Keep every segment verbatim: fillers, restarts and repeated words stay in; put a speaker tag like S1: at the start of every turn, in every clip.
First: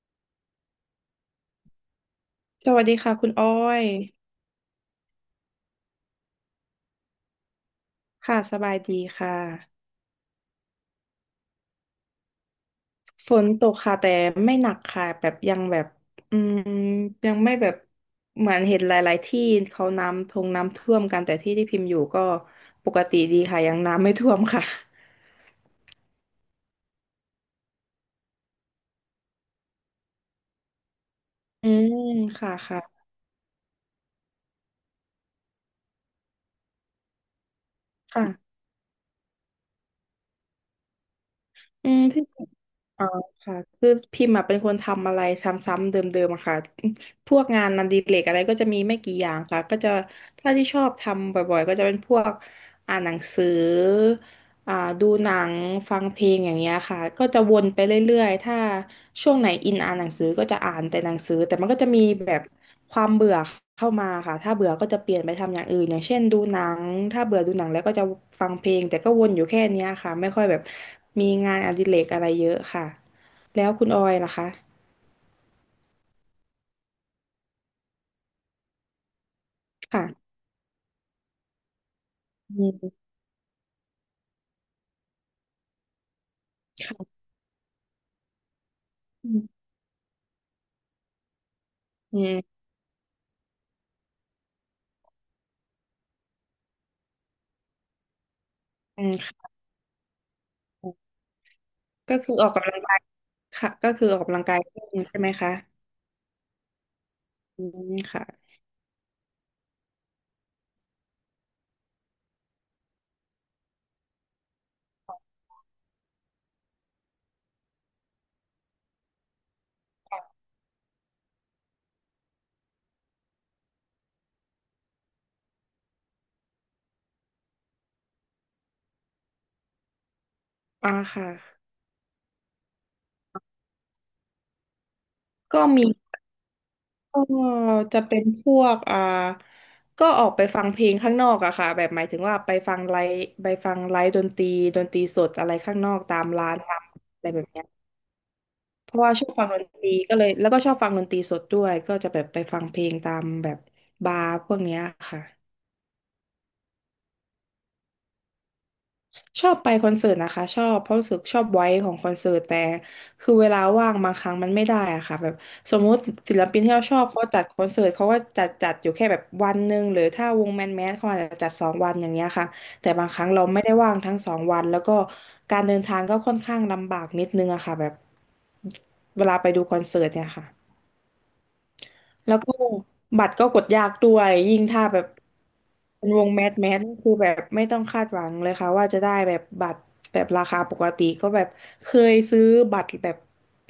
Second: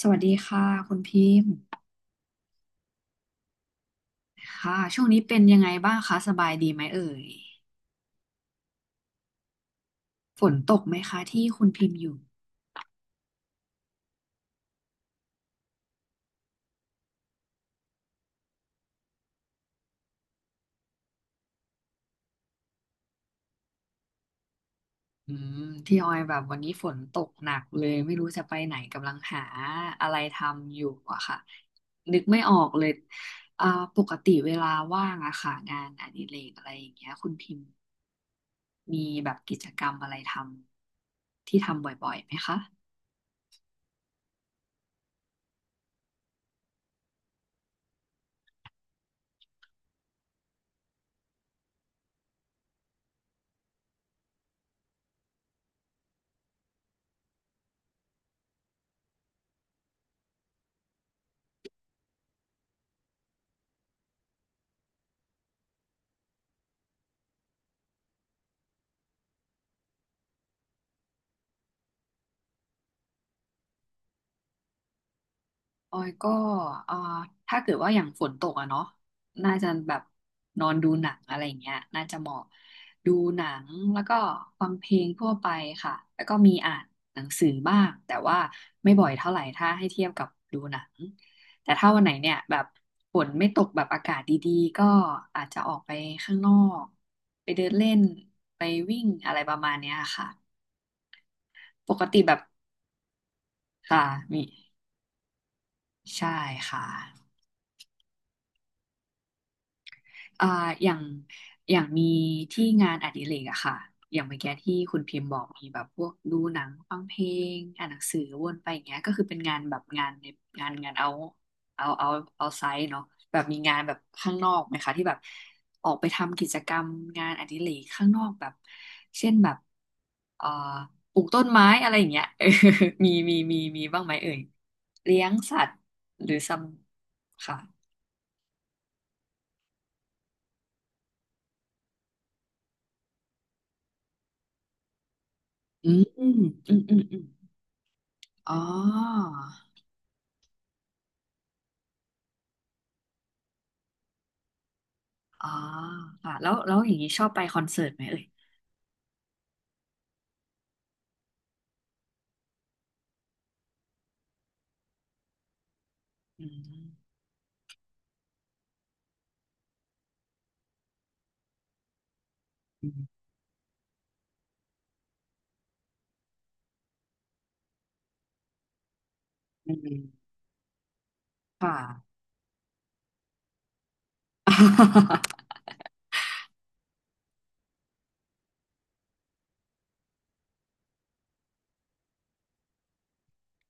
S1: สวัสดีค่ะคุณพิมพ์
S2: สวัสดีค่ะคุณอ้อย
S1: ค่ะช่วงนี้เป็นยังไงบ้างคะสบายดีไหมเอ่ย
S2: ค่ะสบายดีค่ะ
S1: ฝนตกไหมคะที่คุณพิมพ์อยู่
S2: ฝนตกค่ะแต่ไม่หนักค่ะแบบยังแบบอืมยังไม่แบบเหมือนเห็นหลายๆที่เขาน้ำทงน้ำท่วมกันแต่ที่ที่พิมพ์อยู่ก็ปกติดีค่ะยังน้ำไม่ท่วมค่ะ
S1: อืมที่ออยแบบวันนี้ฝนตกหนักเลยไม่รู้จะไปไหนกำลังหาอะไรทำอยู่อะค่ะ
S2: อืม
S1: นึกไม่อ
S2: ค่ะ
S1: อก
S2: ค่ะ
S1: เลยอ่าปกติเวลาว่างอะค่ะงานอดิเรกอะไรอย่างเงี้ยคุณพิมพ์
S2: ค่ะ
S1: มีแบบกิจกรรมอะไรทำที่ทำบ
S2: อืม
S1: ่อย
S2: ที่
S1: ๆไหมคะ
S2: อ๋อค่ะคือพิมพ์อะเป็นคนทำอะไรซ้ำๆเดิมๆอะค่ะพวกงานนันดีเลกอะไรก็จะมีไม่กี่อย่างค่ะก็จะถ้าที่ชอบทำบ่อยๆก็จะเป็นพวกอ่านหนังสือ อ่าดูหนังฟังเพลงอย่างเงี้ยค่ะก็จะวนไปเรื่อยๆถ้าช่วงไหนอินอ่านหนังสือก็จะอ่านแต่หนังสือแต่มันก็จะมีแบบความเบื่อเข้ามาค่ะถ้าเบื่อก็จะเปลี่ยนไปทำอย่างอื่นอย่างเช่นดูหนังถ้าเบื่อดูหนังแล้วก็จะฟังเพลงแต่ก็วนอยู่แค่เนี้ยค่ะไม่ค่อยแบบมีงานอดิเรกอะไรเยอะค่ะแล้วคุณออยล่ะคะ
S1: ออยก็เอ่อถ้าเกิดว่าอย่างฝนตกอะเนาะน่าจะแบบ
S2: ค่ะ
S1: นอนดูหนังอะไรอย่างเงี้ยน่าจะเหมาะ
S2: อืม
S1: ดูหนังแล้วก็ฟังเพลงทั่วไปค่ะแล้วก็มีอ่านห
S2: ค่ะ
S1: นังสือบ้างแต่ว่าไม่บ่อย
S2: อื
S1: เท่าไหร่ถ้า
S2: ม
S1: ให้เทียบกับดูหนังแต่ถ้าวันไหน
S2: อื
S1: เนี่ย
S2: ม
S1: แบบฝนไม่ตกแบบอากาศดีๆก็อาจจะออกไปข้างนอกไปเดินเล่นไปวิ่
S2: อื
S1: ง
S2: ม
S1: อะไร
S2: ค่ะ
S1: ประมาณเนี้ยค่ะ ปก
S2: ก็
S1: ติแบ
S2: คือ
S1: บ
S2: ออกกำลังกายค่ะก็
S1: ค่ะ
S2: คือออกกำ
S1: มี
S2: ลังกายเล่นใช่ไหมคะ
S1: ใช่ค่ะ
S2: อืมค่ะ
S1: อ่าอย่างอย่างมีที่งานอดิเรกอะค่ะอย่างเมื่อกี้ที่คุณพิมพ์บอกมีแบบพวกดูหนังฟังเพลงอ่านหนังสือวนไปอย่างเงี้ยก็คือเป็นงานแบบงานในงานงานเอาเอาเอาเอาไซต์เนาะแบบมีงานแบบข้างนอกไหมคะที่แบบออกไปทำกิจกรรมงานอดิเรกข้างนอกแบบเช่นแบบเอ่อ
S2: อ่า
S1: ปลูก
S2: ค่ะ
S1: ต้นไม้อะไรอย่างเงี้ย เออมีมีมีมีบ้างไหมเอ่ยเลี้ยงสั
S2: ก็
S1: ตว์
S2: มี
S1: หรือซัม
S2: ก็
S1: ค่ะ
S2: จะเป็นพวกอ่าก็ออกไปฟังเพลงข้างนอกอะค่ะแบบหมายถึงว่าไปฟังไลฟ์ไปฟังไลฟ์ดนตรีดนตรีสดอะไรข้างน
S1: อื
S2: อก
S1: ม
S2: ตา
S1: อื
S2: ม
S1: ม
S2: ร้าน
S1: อื
S2: ตา
S1: ม
S2: ม
S1: อื
S2: อะ
S1: ม
S2: ไรแบบเนี้ย
S1: อ๋อ
S2: เพราะว่าชอบฟังดนตรีก็เลยแล้วก็ชอบฟังดนตรีสดด้วยก็จะแบบไปฟังเพลงตามแบบบาร์พวกเนี้ยค่ะ
S1: อ๋อค่ะแล้วแล้วอย่างนี้ชอบไปคอนเสิร์ตไหมเอ่ย
S2: ชอบไปคอนเสิร์ตนะคะชอบเพราะรู้สึกชอบไว้ของคอนเสิร์ตแต่คือเวลาว่างบางครั้งมันไม่ได้อะค่ะแบบสมมุติศิล
S1: อื
S2: ปินที่เราชอบ
S1: ม
S2: เขาจัดคอนเสิร์ตเขาก็จัดจัดอยู่แค่แบบวันหนึ่งหรือถ้าวงแมนแมสเขาอาจจะจัดสองวันอย่างเงี้ยค่ะ
S1: อื
S2: แต่บา
S1: ม
S2: งครั้งเราไม่ได้ว่างทั้งสองวันแล้วก็การเดินทางก็ค่อนข้างลำบากนิดนึงอะค่ะแบบเวลาไปดู
S1: อื
S2: คอนเสิร์ตเนี่
S1: ม
S2: ยค่ะ
S1: ค่ะ
S2: แล้วก็บัตรก็กดยากด้วยยิ่งถ้าแบบ เป็นวงแมสแมสนี่คือแบบไม่ต้องคาดหวังเลยค่ะว่าจะได้แบบบัตรแบบราคาปกติก็แบบเคยซื้อบัตรแบบ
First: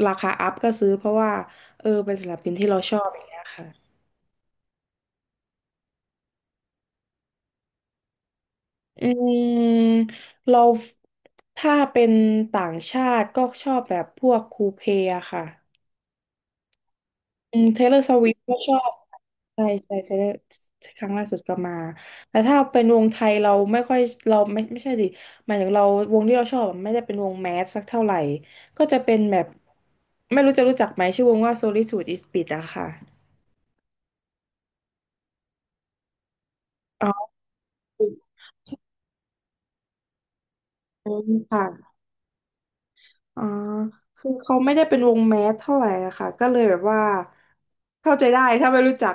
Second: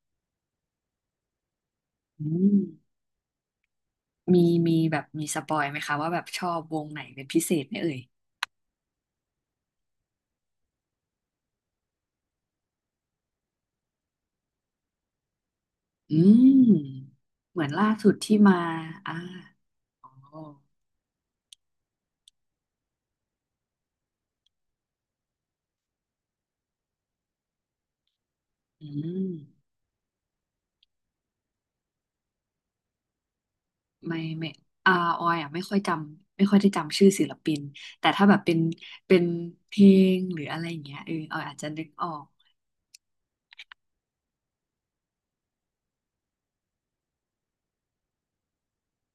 S2: ราคาอัพก็ซื้อเพราะว่าเออเป็น
S1: อื
S2: ศิลปิน
S1: ม
S2: ที่เราชอบอย่างเงี้ยค่ะ
S1: มีมีแบบมีสปอยไหมคะว่าแบบชอบวงไหนเป็นพิเศษไหมเอ่ย
S2: อืมเราถ้าเป็นต่างชาติก็ชอบแบบพวกคูเพอะค่ะ
S1: อืม
S2: อื
S1: เหมื
S2: ม
S1: อน
S2: เท
S1: ล่า
S2: เลอร์
S1: สุ
S2: ส
S1: ด
S2: วิ
S1: ที่
S2: ฟก็
S1: มา
S2: ชอบ
S1: อ่า
S2: ใช่ใช่
S1: โ
S2: เทเลอร์
S1: อ
S2: ครั้งล่าสุดก็มาแต่ถ้าเป็นวงไทยเราไม่ค่อยเราไม่ไม่ใช่สิหมายถึงเราวงที่เราชอบอะไม่ได้เป็นวงแมสสักเท่าไหร่ก็
S1: อื
S2: จะเป็น
S1: ม
S2: แบบไม่รู้จะรู้จักไหมชื่อวงว่า Solitude is b l i t อะค่ะ
S1: ไม่ไม่อาออยอ่ะไม่ค่อยจำไม่ค่อยได้จำชื่
S2: อ๋
S1: อ
S2: อ
S1: ศิลปินแต่ถ้าแบบเป็นเป็นเพลงหรืออะไรอย่างเงี้ย
S2: อื
S1: เออ
S2: ม
S1: ออยอาจจะนึก
S2: ค่ะ
S1: ออก
S2: อ่าคือเขาไม่ได้เป็นวงแมสเท่าไหร่อะค่ะ ก็เลยแบบว่าเข้าใจได้ถ้าไม่รู้จัก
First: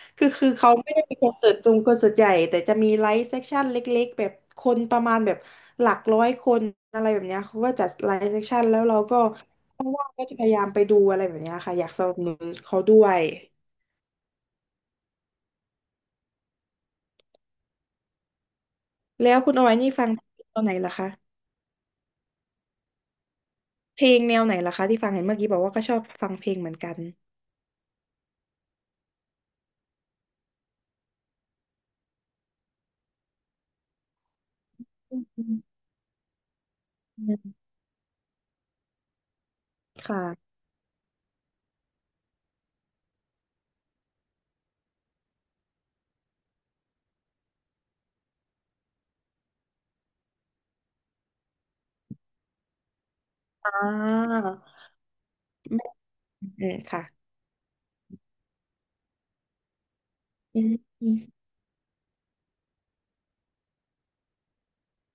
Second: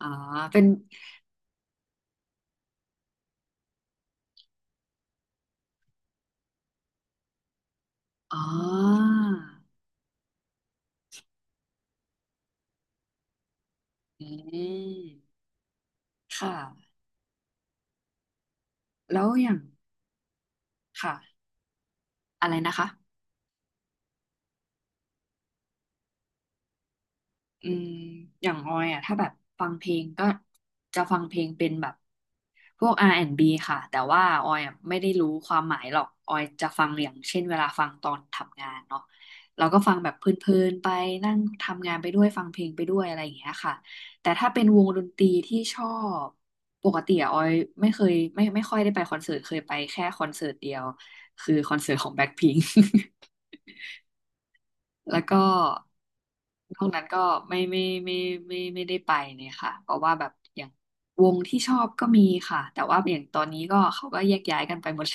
S1: อ๋อ
S2: คือคือ
S1: เป็น
S2: เขาไม่ได้มีคอนเสิร์ตตรงคอนเสิร์ตใหญ่แต่จะมีไลฟ์เซสชั่นเล็กๆแบบคนประมาณแบบหลักร้อยคนอะไรแบบเนี้ยเขาก็จัดไลฟ์เซ
S1: อ๋
S2: สชั่นแล้วเรา
S1: อ
S2: ก็ว่างๆก็จะพยายามไปดูอะไรแบบเนี้ยค่ะอยากสนับสนุนเขาด้วย
S1: อืมค่ะแล้ว
S2: แล้ว
S1: อ
S2: คุ
S1: ย่า
S2: ณ
S1: ง
S2: เอาไว้นี่ฟังตอนไหนล่ะคะ
S1: ค่ะ อะไรนะคะ
S2: เพลงแนวไหนล่ะคะที่ฟังเห็นเมื่อกี้บอกว่าก็ชอบฟังเพลงเหมือนกัน
S1: อืมอย่างออยอ่ะถ้าแบบฟังเพลงก็จะฟังเพลงเป็นแบบพวก อาร์ แอนด์ บี ค่ะแต่ว่าออยอ่ะไม่ได้
S2: อื
S1: รู้ความ
S2: ม
S1: หมายหรอกออยจะฟังอย่างเช่นเวลาฟังตอนทำงานเนาะเราก็ฟังแบบเพลิ
S2: ค่ะ
S1: นๆไปนั่งทำงานไปด้วยฟังเพลงไปด้วยอะไรอย่างเงี้ยค่ะแต่ถ้าเป็นวงดนตรีที่ชอบปกติอะออยไม่เคยไม่ไม่ค่อยได้ไปคอนเสิร์ตเคยไปแค่คอนเสิร์ตเดียวคือคอนเสิร์ตของแบ็คพิงค์
S2: อ่า
S1: แล้วก็
S2: อืม
S1: นอก
S2: ค่ะ
S1: นั้นก็ไม่ไม่ไม่ไม่ไม่ไม่ได้ไปเลยค่ะ เพราะว่าแบบอ
S2: อื
S1: ย่าง
S2: มอ
S1: ว
S2: ม
S1: งที่ชอบก็มีค่ะ แต่ว่าอย่างตอนนี้ก็เขาก็แยกย้ายกันไปหมด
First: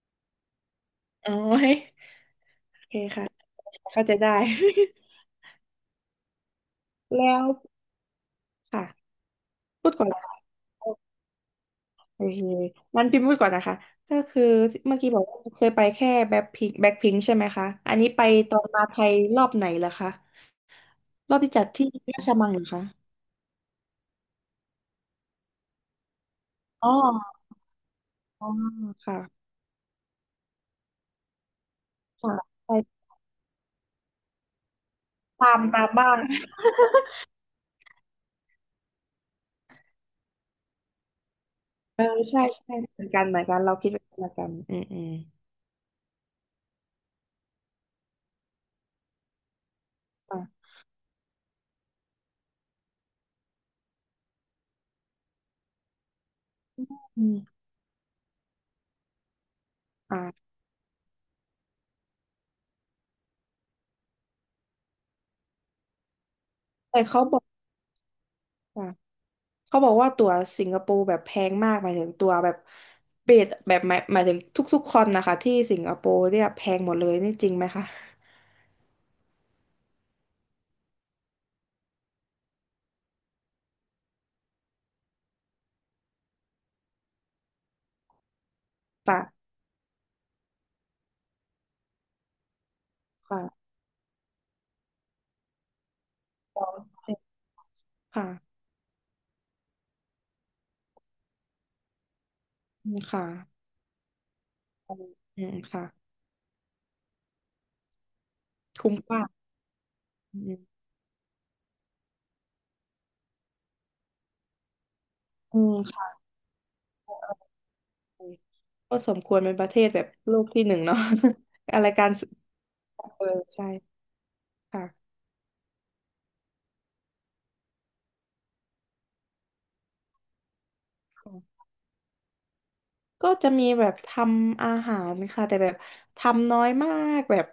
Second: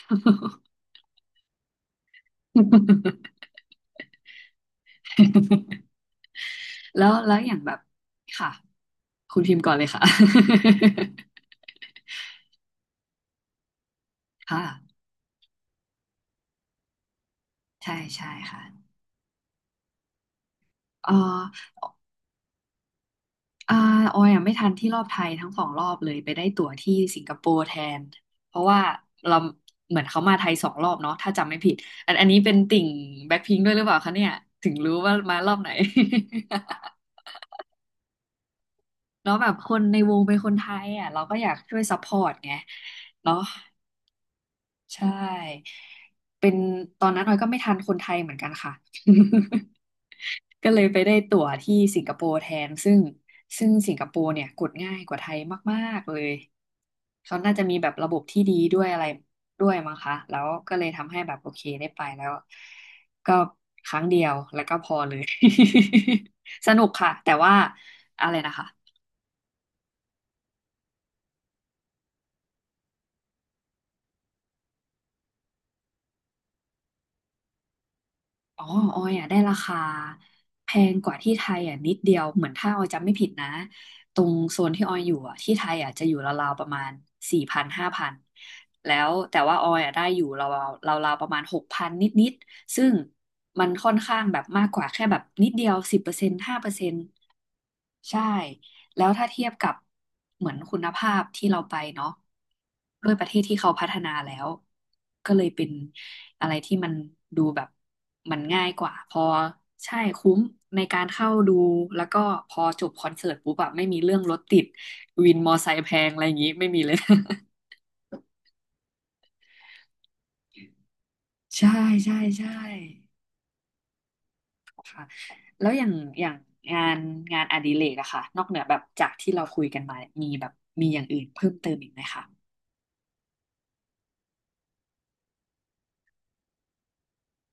S2: อ๋อโอเคค่ะเข้าใจได้
S1: แล้ว แล้วแล้
S2: แล้
S1: ว
S2: ว
S1: อย่างแบบค่ะ
S2: ค่ะ
S1: คุณพิมพ์ก่อนเล
S2: พู
S1: ย
S2: ดก่
S1: ค่ะ
S2: อนนะคะโอเคงั้นพิมพ์พูดก่อนนะคะก็คือ
S1: ค่ะ
S2: เมื่อกี้บอกว่าเคยไปแค่แบ็คพิงแบ็คพิงใช่ไหมคะอั
S1: ใช่
S2: นนี้ไป
S1: ใช่
S2: ตอ
S1: ค่ะ
S2: นมาไทยรอบไหนเหรอคะ
S1: เออ
S2: รอบที่จัดที่ราชมังเหรอคะ
S1: อ่าออยอ่ะไม่ทันที่รอบไทยทั้งสองรอบเลยไปได้ตั๋ว
S2: อ๋
S1: ที่สิงค
S2: อ
S1: โปร์แทน
S2: อ๋อ
S1: เพราะว่า
S2: ค่ะ
S1: เราเหมือนเขามาไทยสองรอบเนาะถ้าจำไม่ผิดอันอัน
S2: ค่ะ
S1: นี้เป็นติ่ง
S2: ไป
S1: แบ็คพิงค์ด้วยหรือเปล่าคะเนี่ยถึงรู้ว่ามารอ
S2: ตา
S1: บ
S2: ม
S1: ไหน
S2: ตามบ้าง
S1: แล้ว แบบคนในวงเป็นคนไทยอ่ะเราก็อยากช่วยซัพ
S2: เออ
S1: พอร์ต
S2: ใช่
S1: ไง
S2: ใช่เหมือนกัน
S1: เนาะ
S2: เหมือนกันเราคิดเหมือนกันอืมอื
S1: ใช่
S2: ม
S1: เป็นตอนนั้นออยก็ไม่ทันคนไทยเหมือนกันค่ะ ก็
S2: อ่ะ
S1: เลยไปได้ตั๋วที่สิงคโปร์แทนซึ่งซึ่งสิงคโปร์เนี่ยกดง่ายกว่าไทยมากๆเลย
S2: อื
S1: เขาน่า
S2: ม
S1: จะมีแบบระบบที่ดีด้วยอะไรด้วยมั้งคะแล้ว
S2: อ่า
S1: ก็เลยทำให้แบบโอเคได้ไปแล้วก็ครั้งเดียวแล้วก็พอเลย สนุก
S2: แต่
S1: ค่ะ
S2: เขา
S1: แต่
S2: บอก
S1: ว่าอะไรนะคะ
S2: ค่ะ เขาบอกว่าตั๋วสิงคโปร์แบบแพงมากหมายถึงตั๋วแบบเบสแบบหมายหมายถึงทุกๆคนนะคะที่สิงคโปร์เนี่ยแพงหมดเลยนี่จริงไหมคะ
S1: อ๋อออยอ่ะได้ราคาแพงกว่าที่ไทยอ่ะนิดเดียวเหมือนถ้าออยจำไม่ผิดนะตรงโซนที่ออยอยู่อ่ะที่ไทยอ่ะจะอยู่ราวๆประมาณสี่พันห้าพันแล้ว
S2: ป่ะ
S1: แต่ว่าออยอ่ะได้อยู่ราวๆราวๆประมาณหกพันนิดๆซึ่ง
S2: ค่ะ
S1: มันค่อนข้างแบบมากกว่าแค่แบบนิดเดียวสิบเปอร์เซ็นต์ห้าเปอร์เซ็นต์ใช่
S2: ค่ะ
S1: แล้วถ้าเทียบกับเหมือนคุณภาพที่เราไปเนาะ
S2: อืม
S1: ด้วยป
S2: ค่ะ
S1: ระเทศที่เขาพัฒนาแล้ว
S2: อื
S1: ก็เลย
S2: ม
S1: เป็น
S2: ค่ะ
S1: อะไรที่มันดูแบบมันง่ายก
S2: คุ้
S1: ว่า
S2: ม
S1: พ
S2: ค่า
S1: อใช่คุ้
S2: อื
S1: มใน
S2: ม
S1: การเข้าดูแล้วก็พอจบคอนเสิร์ตปุ๊บแบบไม่มีเรื่องรถติดวินมอ
S2: อื
S1: ไซ
S2: ม
S1: ค์แพงอะ
S2: ค่ะ
S1: ไรอย่างงี้ไม่มีเลย
S2: ก็สมควรเป็นประเทศแบบโลกที่หนึ่งเนาะ
S1: ใช่
S2: อะไรการ
S1: ใช่
S2: ศึกษ
S1: ใช่
S2: าเออใช่ค่
S1: แล้วอย่างอย่างงานงานอดิเรกอะค่ะนอกเหนือแบบจากที่เราคุยกันมามีแบบมีอย่างอื่นเพิ่ม
S2: ะ
S1: เติมอีกไหมคะ
S2: ก็จะมีแบบทำอาหารค่ะแต่แบบทำน้อยมากแบบ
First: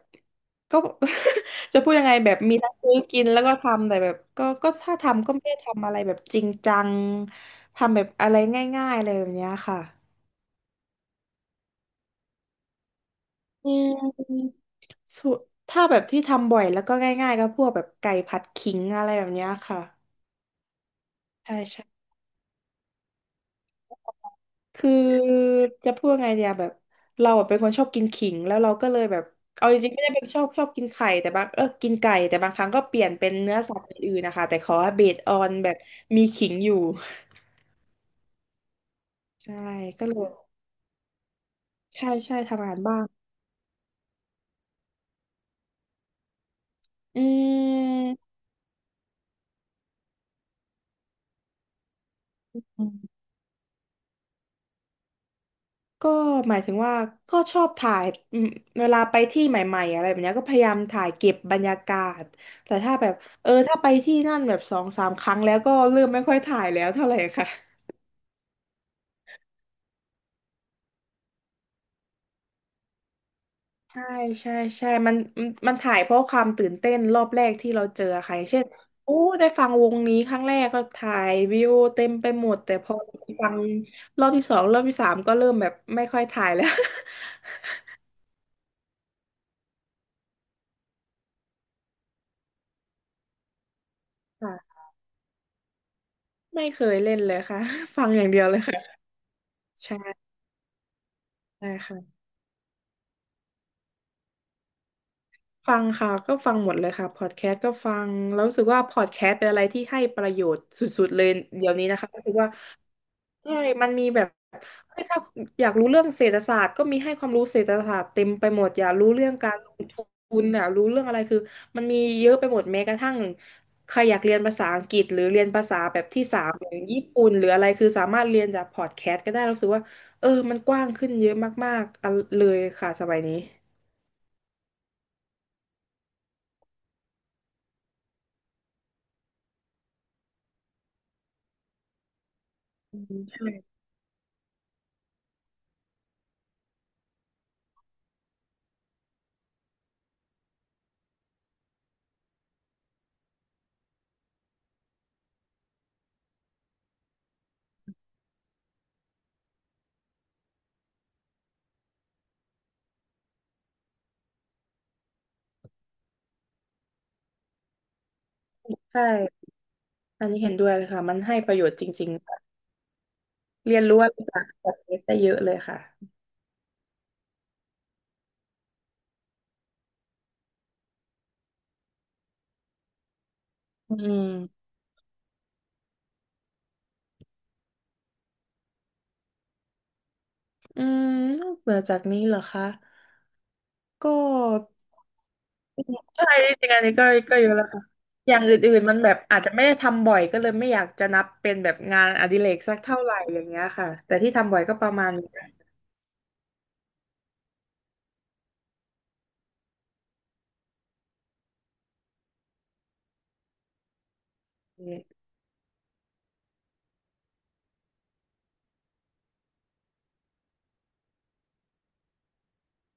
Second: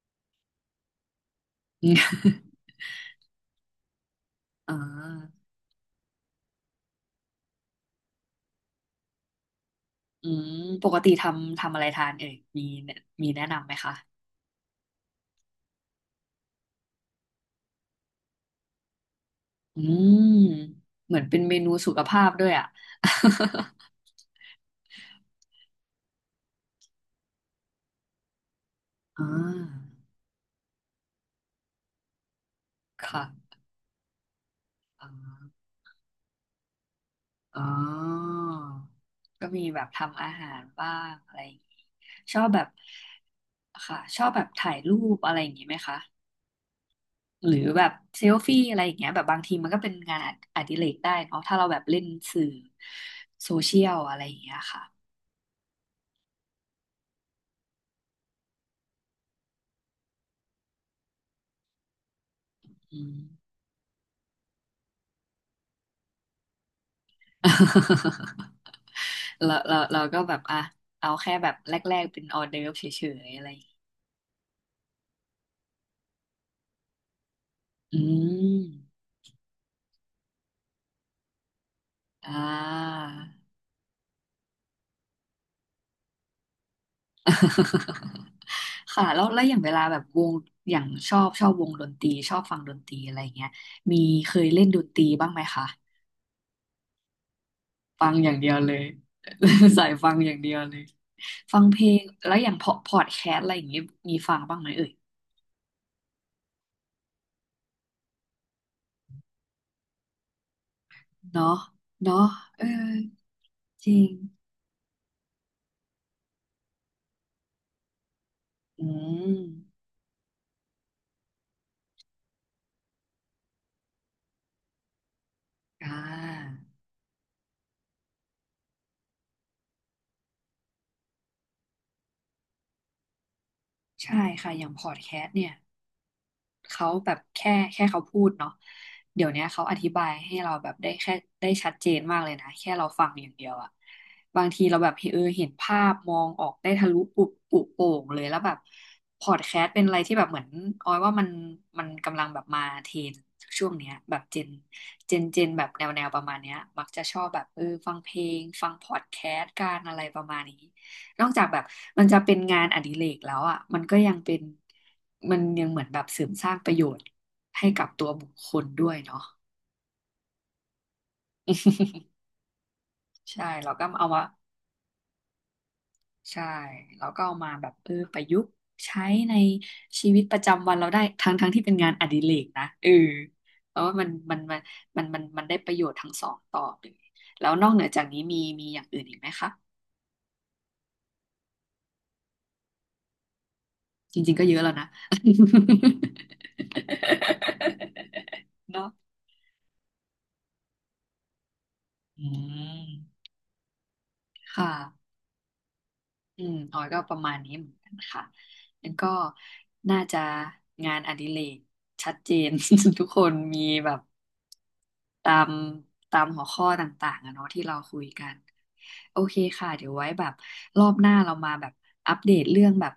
S2: ก็ จะพูดยังไงแบบมี ทั้งซื้อกินแล้วก็ทำแต่แบบก็ก็
S1: อ่า
S2: ถ้าทำก็ไม่ได้ทำอะไรแบบจริงจังทำแบบอะไรง่ายๆเลยแบบเนี้ยค่ะ
S1: อืมปกติทำทำอะไรทานเอ่ยมีมีแนะนำไห
S2: อื
S1: มคะ
S2: มสุถ้าแบบที่ทำบ่อยแล้วก็ง่ายๆก็พวกแบบไก่ผัดขิงอะไรแบบเนี้ยค่ะ
S1: อืมเหมือนเป็นเม
S2: ใช่
S1: นู
S2: ใช่
S1: สุขภาพด้วยอ่ะ
S2: คือจะพูดว่าไงเดียแบบเราอะเป็นคนชอบกินขิงแล้วเราก็เลยแบ บ
S1: อ่า
S2: เอาจริงๆไม่ได้เป็นชอบชอบกินไข่แต่บางเออกินไก่แต่บางครั้งก็เปลี่
S1: ค
S2: ยนเป็นเนื้
S1: ่ะ
S2: อสัตว์อื่นๆนะคะแต่ขอให้เบ
S1: อ๋อ
S2: สออนแบบมีขิงอยู่
S1: อ๋อก็
S2: ใช่
S1: มีแบบ
S2: ก็เล
S1: ทำ
S2: ย
S1: อาหารบ้างอะไรอย่างงี้
S2: ใช่
S1: ช
S2: ใช่
S1: อบแบ
S2: ทำอา
S1: บ
S2: หารบ้าง
S1: ค่ะชอบแบบถ่ายรูปอะไรอย่างงี้ไหมคะ
S2: อื
S1: หรือแบบเซล
S2: ม
S1: ฟี่อะไรอย่างเงี้ยแบบบางทีมันก็เป็นงานออดิเรกได้เนาะถ้าเราแบบเล่นสื่อโซเชียลอะไรอย่างเงี้ยค่ะ
S2: ก็หมายถึงว่าก็ชอบถ่ายอืมเวลาไปที่ใหม่ๆอะไรแบบเนี้ยก็พยายามถ่ายเก็บบรรยากาศแต่ถ้า
S1: อื
S2: แบ
S1: ม
S2: บเออถ้าไปที่นั่นแบบสองสามครั้งแล้วก็เริ่มไม่ค่อยถ่ายแล้วเท่าไหร่ค่ะ
S1: เราเราเราก็แบบอ่ะเอาแค่แบบแรกๆเป็นออเดิร์ฟเฉยๆอะไรอย่างงี้
S2: ใช่ใช่ใช่มันมันมันถ่ายเพราะความตื่นเต้นรอบแรกที่เราเจ
S1: อื
S2: อใครเช่น
S1: ม
S2: โอ้ได้ฟังวงนี้ครั้งแรกก็ถ่ายวิวเต็มไป
S1: อ่
S2: หมดแต่พอ
S1: า
S2: ฟังรอบที่สองรอบที่สามก็เริ่มแบบไม่ค่อยถ่ายแล้ว
S1: ค่ะแล้วแล้วอย่างเวลาแบบวงอย่างชอบชอบวงดนตรีชอบฟังดนตรีอะไรอย่างเงี้ยมีเค ยเล่น
S2: ค่ะ
S1: ดนตรีบ้างไหมคะ
S2: ไม่เคยเล่นเลยค่ะฟั
S1: ฟั
S2: ง
S1: ง
S2: อ
S1: อ
S2: ย่าง
S1: ย่าง
S2: เดีย
S1: เดี
S2: ว
S1: ย
S2: เล
S1: ว
S2: ย
S1: เลย
S2: ค่ะ
S1: สายฟัง
S2: ใช่
S1: อย่างเดียวเลยฟัง
S2: ใช่
S1: เพลง
S2: ค่ะ
S1: แล้วอย่างพอพอดแคสต์อะไรอย่างเงี้ยมีฟังบ้างไหมเอ่ย
S2: ฟังค่ะก็ฟังหมดเลยค่ะพอดแคสต์ก็ฟังแล้วรู้สึกว่าพอดแคสต์เป็นอะไรที่ให้ประโยชน์สุดๆเลย
S1: เนาะ
S2: เดี๋ยวนี้นะคะรู้
S1: เนาะ
S2: สึกว่า
S1: เออ
S2: ใช่
S1: จ
S2: มัน
S1: ริ
S2: มี
S1: ง
S2: แบบเฮ้ยถ้าอยากรู้เรื่องเศรษฐศาสตร์ก็มีให้ความรู้เศรษฐศาสตร์เต็มไปหมดอ
S1: อื
S2: ยากรู้เรื่อ
S1: ม
S2: งการลงทุนอยากรู้เรื่องอะไรคือมันมีเยอะไปหมดแม้กระทั่งใครอยากเรียนภาษาอังกฤษหรือเรียนภาษา
S1: อ่
S2: แบบที่สาม
S1: า
S2: อย่างญี่ปุ่นหรืออะไรคือสามารถเรียนจากพอดแคสต์ก็ได้รู้สึกว่าเออมันกว้างขึ้นเยอะมากๆอันเลยค่ะสมัยนี้
S1: ใช่ค่ะอย่างพอดแคสต์เนี่ยเขาแบบแค่แค่เขาพูดเนาะเดี๋ยวเนี้ยเขาอธิบายให้เราแบบได้แค่ได้ชัดเจนมากเลยนะแค่เรา
S2: อื
S1: ฟัง
S2: ม
S1: อย่างเดี
S2: ใช่
S1: ยวอะบางทีเราแบบเออเห็นภาพมองออกได้ทะลุปุบปุโป่งเลยแล้วแบบพอดแคสต์เป็นอะไรที่แบบเหมือนออยว่ามันมันกำลังแบบมาเทรนช่วงเนี้ยแบบเจนเจนเจนแบบแนวแนวประมาณเนี้ยมักจะชอบแบบเออฟังเพลงฟังพอดแคสต์การอะไรประมาณนี้ นอกจากแบบมันจะเป็นงานอดิเรกแล้วอ่ะมันก็ยังเป็นมันยังเหมือนแบบเสริมสร้างประโยชน์ให้กับตัวบุคคลด้วย
S2: ใช
S1: เนาะ
S2: ่อันนี้เห็นด้วยเลยค่ะ มันให้ประโยชน์จริงๆค่ะ
S1: ใช่เรา
S2: เรียน
S1: ก็
S2: รู้
S1: เอา
S2: อะไร
S1: มา
S2: จากพอดแคสต์ได้เยอะเลยค่ะ
S1: ใช่เราก็เอามาแบบเออประยุกต์ใช้ในชีวิตประจำวันเราได้ทั้งทั้งที่เป็นงานอดิเรกนะเออเพราะว่า
S2: อื
S1: มัน
S2: ม
S1: มันมันมันมันมันได้ประโยชน์ทั้งสองต่อเลยแล้วนอกเหนือจากนี้มีมีอย่างอื่นอีกไหมคะ
S2: อืมนอกเหนือจากนี้เหรอคะ ก็
S1: จริงๆก็เยอะแล้วนะ
S2: ใช่จริงๆอันนี้ก็ก็เยอะแล้วค่ะอย่าง อื่น
S1: เนาะ
S2: ๆมันแบบอาจจะไม่ได้ทำบ่อยก็เลยไม่อยากจะนับเป็นแบบงาน
S1: อื
S2: อดิเรกสักเท่าไหร่
S1: ม
S2: อย่างเงี้ยค่ะแต่ที่ทำบ่อย
S1: ค่ะ
S2: ก็ประมาณนี้ได้
S1: อืมออยก็ประมาณนี้เหมือนกันค่ะแล้วก็น่าจะงานอดิเรกชัดเจน ทุกคนมีแบบตามตามหัวข้อต่างๆอะเนาะที่เราคุยกันโอเคค่ะเดี๋ยวไว้แบบรอบหน้าเรามาแบบอัปเดตเรื่องแบบ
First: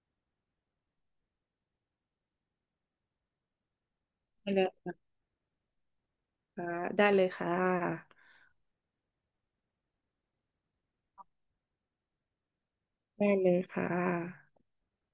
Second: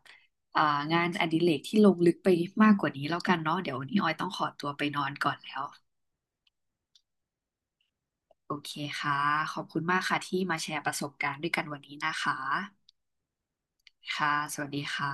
S1: อ่างานอดิเรกที่ลงลึกไปมากกว่านี้แล้วกันเนาะเดี๋ยววันนี้ออยต้องขอ
S2: เลยน
S1: ตัวไป
S2: ะ
S1: นอนก่อนแล้ว
S2: คะได้เลยค่ะ
S1: โอเคค่ะขอบคุณมากค่ะที่มาแชร์ประสบการณ์ด้วยกันวันนี้นะคะ
S2: ได้เลยค่ะ
S1: ค่ะสวัสดีค่ะ